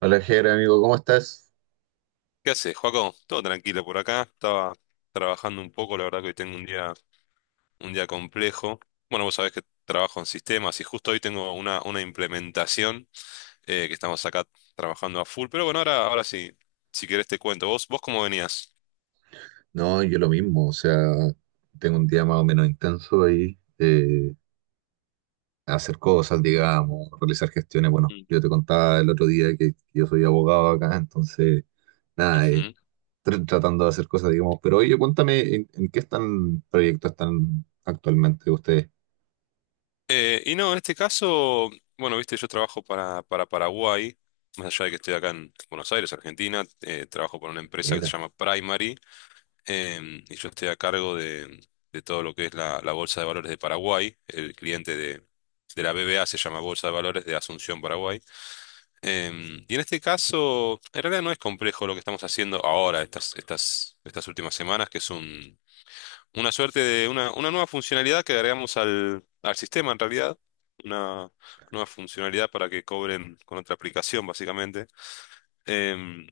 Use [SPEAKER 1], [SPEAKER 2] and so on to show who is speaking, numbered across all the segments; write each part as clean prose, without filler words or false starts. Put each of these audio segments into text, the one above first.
[SPEAKER 1] Hola, Jere, amigo, ¿cómo estás?
[SPEAKER 2] ¿Qué haces, Joaco? Todo tranquilo por acá. Estaba trabajando un poco, la verdad que hoy tengo un día complejo. Bueno, vos sabés que trabajo en sistemas y justo hoy tengo una implementación que estamos acá trabajando a full. Pero bueno, ahora sí, si querés te cuento. ¿Vos cómo venías?
[SPEAKER 1] No, yo lo mismo, o sea, tengo un día más o menos intenso ahí, hacer cosas, digamos, realizar gestiones. Bueno,
[SPEAKER 2] Mm.
[SPEAKER 1] yo te contaba el otro día que yo soy abogado acá, entonces, nada,
[SPEAKER 2] Ujú.
[SPEAKER 1] tratando de hacer cosas, digamos. Pero oye, cuéntame, ¿en qué están proyectos están actualmente ustedes?
[SPEAKER 2] Y no, en este caso, bueno, viste, yo trabajo para Paraguay, más allá de que estoy acá en Buenos Aires, Argentina, trabajo para una empresa que se
[SPEAKER 1] Mira,
[SPEAKER 2] llama Primary. Y yo estoy a cargo de todo lo que es la Bolsa de Valores de Paraguay. El cliente de la BBA se llama Bolsa de Valores de Asunción, Paraguay. Y en este caso, en realidad no es complejo lo que estamos haciendo ahora, estas últimas semanas, que es una suerte de una nueva funcionalidad que agregamos al sistema en realidad. Una nueva funcionalidad para que cobren con otra aplicación, básicamente. Em,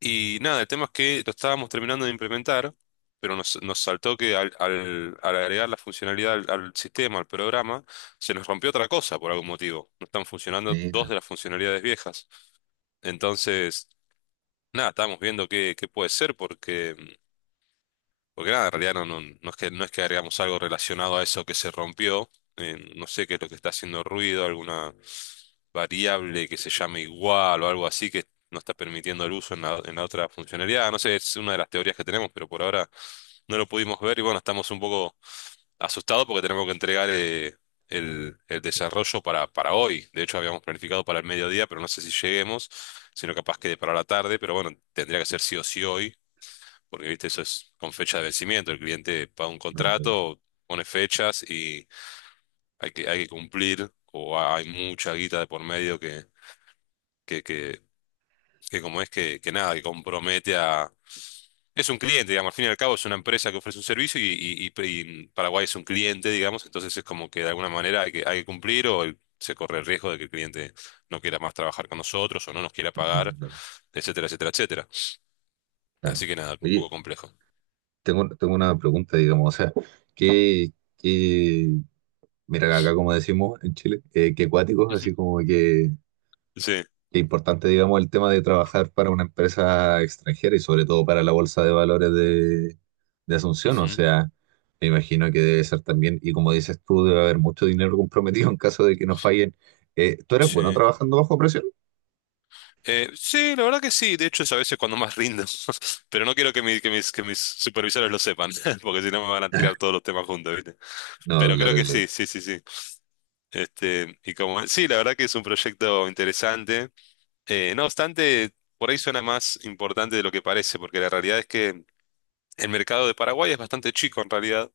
[SPEAKER 2] y nada, el tema es que lo estábamos terminando de implementar, pero nos saltó que al agregar la funcionalidad al sistema, al programa, se nos rompió otra cosa por algún motivo. No están funcionando dos
[SPEAKER 1] mira,
[SPEAKER 2] de las funcionalidades viejas. Entonces, nada, estábamos viendo qué puede ser porque nada, en realidad no es que, agregamos algo relacionado a eso que se rompió. No sé qué es lo que está haciendo ruido, alguna variable que se llame igual o algo así que no está permitiendo el uso en la otra funcionalidad. No sé, es una de las teorías que tenemos, pero por ahora no lo pudimos ver y bueno, estamos un poco asustados porque tenemos que entregar el desarrollo para hoy. De hecho, habíamos planificado para el mediodía, pero no sé si lleguemos, sino capaz quede para la tarde, pero bueno, tendría que ser sí o sí hoy porque viste, eso es con fecha de vencimiento. El cliente paga un
[SPEAKER 1] no, oye,
[SPEAKER 2] contrato, pone fechas y hay que cumplir, o hay mucha guita de por medio que, que, que como es que nada, que compromete a. Es un cliente, digamos, al fin y al cabo es una empresa que ofrece un servicio y Paraguay es un cliente, digamos, entonces es como que de alguna manera hay que cumplir o se corre el riesgo de que el cliente no quiera más trabajar con nosotros o no nos quiera
[SPEAKER 1] no,
[SPEAKER 2] pagar,
[SPEAKER 1] claro,
[SPEAKER 2] etcétera, etcétera, etcétera. Así
[SPEAKER 1] claro.
[SPEAKER 2] que nada, un
[SPEAKER 1] Oye,
[SPEAKER 2] poco complejo.
[SPEAKER 1] tengo una pregunta, digamos, o sea, ¿qué Mira, acá como decimos en Chile, que cuáticos,
[SPEAKER 2] Ujú.
[SPEAKER 1] así como
[SPEAKER 2] Sí.
[SPEAKER 1] que importante, digamos, el tema de trabajar para una empresa extranjera y sobre todo para la bolsa de valores de Asunción. O
[SPEAKER 2] Ujú.
[SPEAKER 1] sea, me imagino que debe ser también, y como dices tú, debe haber mucho dinero comprometido en caso de que no fallen. ¿Tú eres bueno
[SPEAKER 2] Sí.
[SPEAKER 1] trabajando bajo presión?
[SPEAKER 2] Sí, la verdad que sí. De hecho, es a veces cuando más rindo. Pero no quiero que, que mis supervisores lo sepan, porque si no me van a tirar todos los temas juntos, ¿viste?
[SPEAKER 1] No,
[SPEAKER 2] Pero creo
[SPEAKER 1] claro,
[SPEAKER 2] que
[SPEAKER 1] claro.
[SPEAKER 2] sí, sí, sí, sí. Este, y como, sí, la verdad que es un proyecto interesante. No obstante, por ahí suena más importante de lo que parece, porque la realidad es que el mercado de Paraguay es bastante chico en realidad.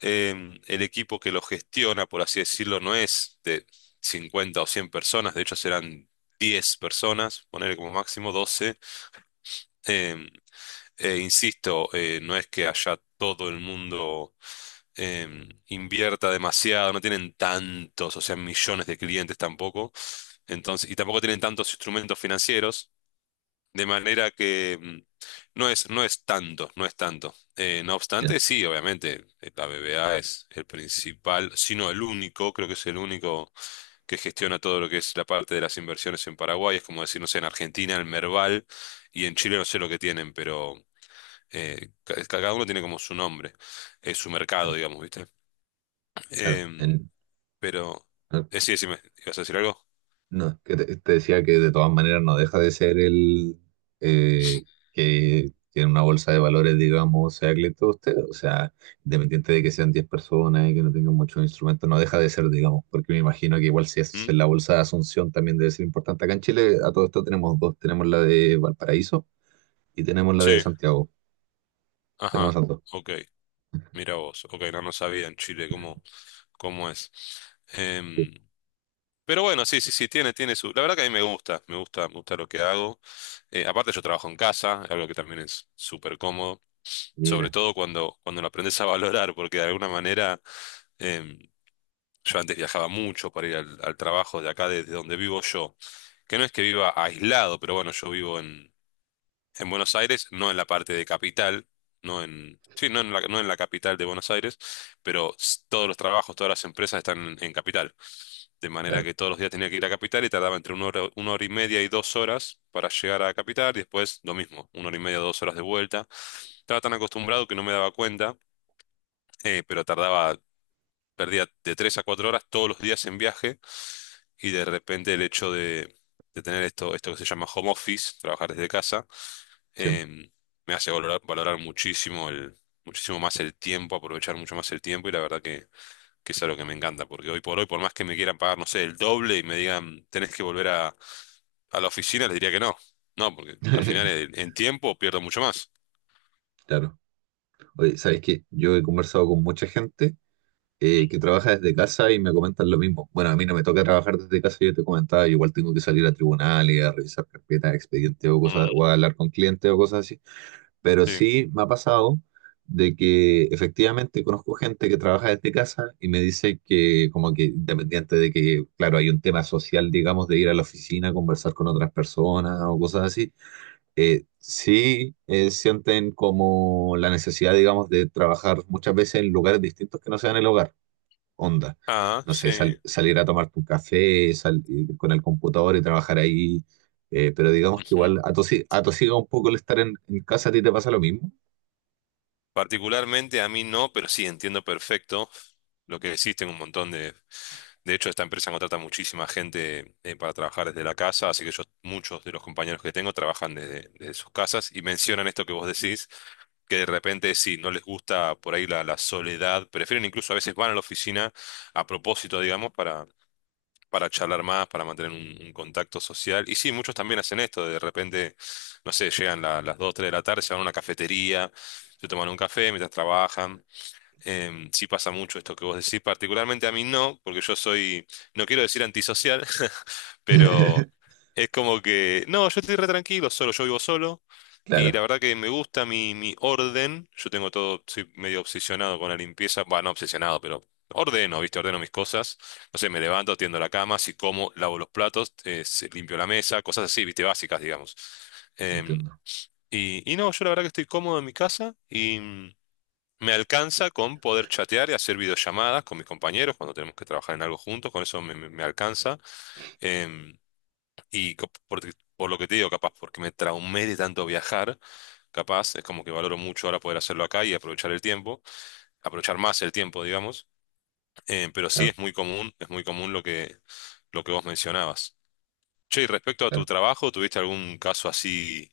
[SPEAKER 2] El equipo que lo gestiona, por así decirlo, no es de 50 o 100 personas, de hecho serán 10 personas, ponerle como máximo 12. Em, Insisto, no es que allá todo el mundo invierta demasiado, no tienen tantos, o sea, millones de clientes tampoco, entonces, y tampoco tienen tantos instrumentos financieros, de manera que no es tanto, no es tanto. No
[SPEAKER 1] Ya,
[SPEAKER 2] obstante, sí, obviamente, la BBVA es el principal, sino el único, creo que es el único que gestiona todo lo que es la parte de las inversiones en Paraguay, es como decir, no sé, en Argentina, el Merval, y en Chile no sé lo que tienen, pero cada uno tiene como su nombre, su mercado,
[SPEAKER 1] claro,
[SPEAKER 2] digamos, ¿viste?
[SPEAKER 1] claro.
[SPEAKER 2] Em,
[SPEAKER 1] En-
[SPEAKER 2] pero,
[SPEAKER 1] no,
[SPEAKER 2] sí, decime, ¿ibas a decir algo?
[SPEAKER 1] No, que te decía que de todas maneras no deja de ser el eh, que tiene una bolsa de valores, digamos, sea cliente de usted, o sea, independiente de que sean 10 personas y que no tengan muchos instrumentos, no deja de ser, digamos, porque me imagino que igual si es
[SPEAKER 2] ¿Mm?
[SPEAKER 1] en la bolsa de Asunción también debe ser importante. Acá en Chile a todo esto tenemos dos, tenemos la de Valparaíso y tenemos la de
[SPEAKER 2] Sí,
[SPEAKER 1] Santiago, tenemos
[SPEAKER 2] ajá,
[SPEAKER 1] esas dos.
[SPEAKER 2] ok, mira vos, ok, no, no sabía en Chile cómo, cómo es.
[SPEAKER 1] Sí,
[SPEAKER 2] Em, pero bueno, sí, sí, sí, tiene, tiene su... La verdad que a mí me gusta, me gusta, me gusta lo que hago. Aparte yo trabajo en casa, algo que también es súper cómodo, sobre
[SPEAKER 1] Mira,
[SPEAKER 2] todo cuando, cuando lo aprendes a valorar, porque de alguna manera... em, yo antes viajaba mucho para ir al, al trabajo de acá, desde donde vivo yo. Que no es que viva aislado, pero bueno, yo vivo en Buenos Aires, no en la parte de capital, no en, sí, no en la, no en la capital de Buenos Aires, pero todos los trabajos, todas las empresas están en capital. De manera
[SPEAKER 1] claro,
[SPEAKER 2] que todos los días tenía que ir a capital y tardaba entre una hora y media y 2 horas para llegar a capital y después lo mismo, una hora y media, 2 horas de vuelta. Estaba tan acostumbrado que no me daba cuenta, pero tardaba perdía de 3 a 4 horas todos los días en viaje y de repente el hecho de tener esto, esto que se llama home office, trabajar desde casa,
[SPEAKER 1] sí,
[SPEAKER 2] em, me hace valorar, valorar muchísimo el, muchísimo más el tiempo, aprovechar mucho más el tiempo y la verdad que es algo que me encanta, porque hoy por hoy, por más que me quieran pagar, no sé, el doble y me digan, tenés que volver a la oficina, les diría que no. No, porque al final en tiempo pierdo mucho más.
[SPEAKER 1] claro. Oye, ¿sabes qué? Yo he conversado con mucha gente que trabaja desde casa y me comentan lo mismo. Bueno, a mí no me toca trabajar desde casa, yo te comentaba, yo igual tengo que salir a tribunales, a revisar carpetas, expedientes o cosas,
[SPEAKER 2] Mm.
[SPEAKER 1] o a hablar con clientes o cosas así. Pero
[SPEAKER 2] Sí.
[SPEAKER 1] sí me ha pasado de que efectivamente conozco gente que trabaja desde casa y me dice que como que independiente de que, claro, hay un tema social, digamos, de ir a la oficina, conversar con otras personas o cosas así, sí, sienten como la necesidad, digamos, de trabajar muchas veces en lugares distintos que no sean el hogar onda.
[SPEAKER 2] Ah,
[SPEAKER 1] No sé,
[SPEAKER 2] sí.
[SPEAKER 1] salir a tomarte un café, ir con el computador y trabajar ahí. Pero digamos que igual atosiga un poco el estar en casa, ¿a ti te pasa lo mismo?
[SPEAKER 2] Particularmente a mí no, pero sí entiendo perfecto lo que existen un montón de... De hecho, esta empresa contrata muchísima gente para trabajar desde la casa, así que yo, muchos de los compañeros que tengo trabajan desde, desde sus casas y mencionan esto que vos decís, que de repente si no les gusta por ahí la soledad, prefieren incluso a veces van a la oficina a propósito, digamos, para charlar más, para mantener un contacto social. Y sí, muchos también hacen esto, de repente, no sé, llegan las 2, 3 de la tarde, se van a una cafetería, se toman un café mientras trabajan. Sí pasa mucho esto que vos decís, particularmente a mí no, porque yo soy, no quiero decir antisocial, pero es como que, no, yo estoy re tranquilo, solo, yo vivo solo, y la
[SPEAKER 1] Claro,
[SPEAKER 2] verdad que me gusta mi orden, yo tengo todo, soy medio obsesionado con la limpieza, bueno, no obsesionado, pero ordeno, ¿viste? Ordeno mis cosas, no sé, me levanto, tiendo la cama, si como, lavo los platos, limpio la mesa, cosas así, ¿viste? Básicas, digamos. Em,
[SPEAKER 1] entiendo.
[SPEAKER 2] y, y no, yo la verdad que estoy cómodo en mi casa, me alcanza con poder chatear y hacer videollamadas con mis compañeros cuando tenemos que trabajar en algo juntos, con eso me alcanza. Em, y co- porque- por lo que te digo, capaz, porque me traumé de tanto viajar, capaz, es como que valoro mucho ahora poder hacerlo acá y aprovechar el tiempo, aprovechar más el tiempo, digamos. Pero sí
[SPEAKER 1] Claro,
[SPEAKER 2] es muy común lo que vos mencionabas. Che, y respecto a tu
[SPEAKER 1] claro.
[SPEAKER 2] trabajo, ¿tuviste algún caso así,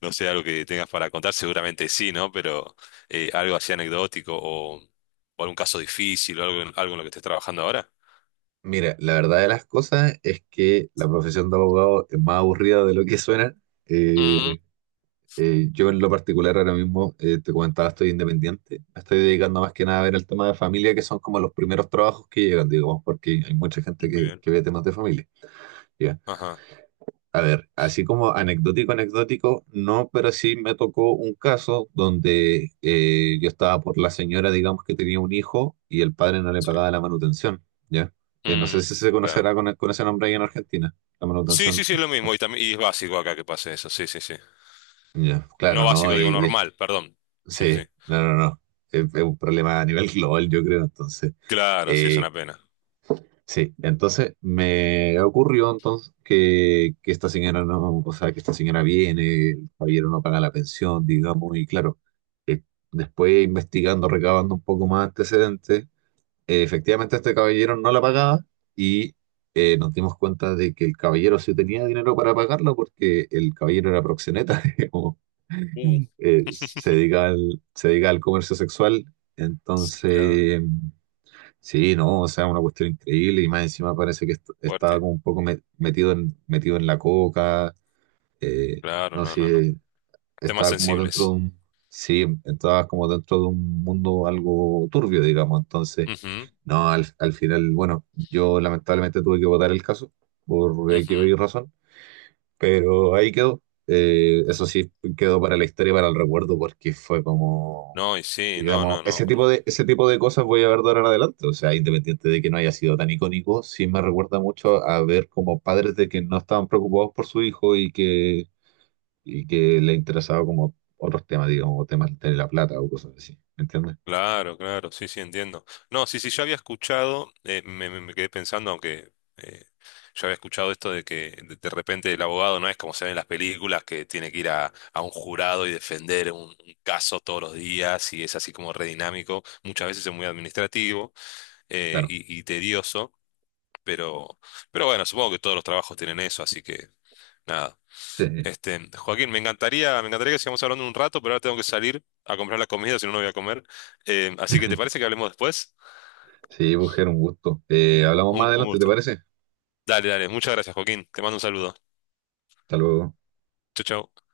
[SPEAKER 2] no sé, algo que tengas para contar? Seguramente sí, ¿no? Pero algo así anecdótico o algún caso difícil o algo, algo en lo que estés trabajando ahora.
[SPEAKER 1] Mira, la verdad de las cosas es que la profesión de abogado es más aburrida de lo que suena.
[SPEAKER 2] Mm.
[SPEAKER 1] Eh, yo en lo particular ahora mismo, te comentaba, estoy independiente. Me estoy dedicando más que nada a ver el tema de familia, que son como los primeros trabajos que llegan, digamos, porque hay mucha gente
[SPEAKER 2] Muy
[SPEAKER 1] que,
[SPEAKER 2] bien.
[SPEAKER 1] que ve temas de familia. ¿Ya?
[SPEAKER 2] Ajá,
[SPEAKER 1] A ver, así como anecdótico, anecdótico, no, pero sí me tocó un caso donde yo estaba por la señora, digamos, que tenía un hijo y el padre no le
[SPEAKER 2] sí.
[SPEAKER 1] pagaba la manutención, ¿ya? No sé
[SPEAKER 2] Mm,
[SPEAKER 1] si se conocerá
[SPEAKER 2] claro.
[SPEAKER 1] con ese nombre ahí en Argentina, la
[SPEAKER 2] Sí,
[SPEAKER 1] manutención.
[SPEAKER 2] sí, sí, es lo mismo. Y también, y es básico acá que pase eso. Sí, sí, sí.
[SPEAKER 1] Ya,
[SPEAKER 2] No
[SPEAKER 1] claro, ¿no?
[SPEAKER 2] básico, digo normal, perdón. Sí, sí,
[SPEAKER 1] Sí,
[SPEAKER 2] sí.
[SPEAKER 1] no, no, no. Es un problema a nivel global, yo creo, entonces.
[SPEAKER 2] Claro, sí, es
[SPEAKER 1] eh,
[SPEAKER 2] una pena.
[SPEAKER 1] Sí, entonces me ocurrió entonces que esta señora no, o sea, que esta señora viene, el caballero no paga la pensión, digamos, y claro, eh, después investigando, recabando un poco más antecedentes, efectivamente este caballero no la pagaba y nos dimos cuenta de que el caballero sí tenía dinero para pagarlo porque el caballero era proxeneta, digamos,
[SPEAKER 2] Uh,
[SPEAKER 1] se dedica al comercio sexual,
[SPEAKER 2] mirá,
[SPEAKER 1] entonces... Sí, no, o sea, una cuestión increíble y más encima parece que estaba
[SPEAKER 2] fuerte.
[SPEAKER 1] como un poco metido en, metido en la coca, eh,
[SPEAKER 2] Claro,
[SPEAKER 1] no
[SPEAKER 2] no, no, no.
[SPEAKER 1] sé,
[SPEAKER 2] Temas
[SPEAKER 1] estaba como dentro de
[SPEAKER 2] sensibles.
[SPEAKER 1] un, sí, estaba como dentro de un mundo algo turbio, digamos, entonces,
[SPEAKER 2] Ujú,
[SPEAKER 1] no, al, al final, bueno, yo lamentablemente tuve que votar el caso por X o
[SPEAKER 2] ujú.
[SPEAKER 1] Y razón, pero ahí quedó. Eso sí, quedó para la historia, y para el recuerdo, porque fue como,
[SPEAKER 2] No, y sí, no,
[SPEAKER 1] digamos,
[SPEAKER 2] no, no. Cuando
[SPEAKER 1] ese tipo de cosas voy a ver de ahora en adelante. O sea, independiente de que no haya sido tan icónico, sí me recuerda mucho a ver como padres de que no estaban preocupados por su hijo y que le interesaba como otros temas, digamos, o temas de la plata o cosas así. ¿Me entiendes?
[SPEAKER 2] claro, claro, sí, sí, entiendo. No, sí, sí, yo había escuchado, me quedé pensando, aunque yo había escuchado esto de que de repente el abogado no es como se ve en las películas, que tiene que ir a un jurado y defender un caso todos los días y es así como re dinámico, muchas veces es muy administrativo
[SPEAKER 1] Claro.
[SPEAKER 2] y tedioso, pero, pero bueno, supongo que todos los trabajos tienen eso, así que nada.
[SPEAKER 1] Sí,
[SPEAKER 2] Este, Joaquín, me encantaría que sigamos hablando un rato, pero ahora tengo que salir a comprar la comida, si no, no voy a comer. Así que, ¿te parece que hablemos después?
[SPEAKER 1] sí, mujer, un gusto. Hablamos más
[SPEAKER 2] Un
[SPEAKER 1] adelante, ¿te
[SPEAKER 2] gusto.
[SPEAKER 1] parece?
[SPEAKER 2] Dale, dale. Muchas gracias, Joaquín. Te mando un saludo.
[SPEAKER 1] Hasta luego.
[SPEAKER 2] Chau, chau.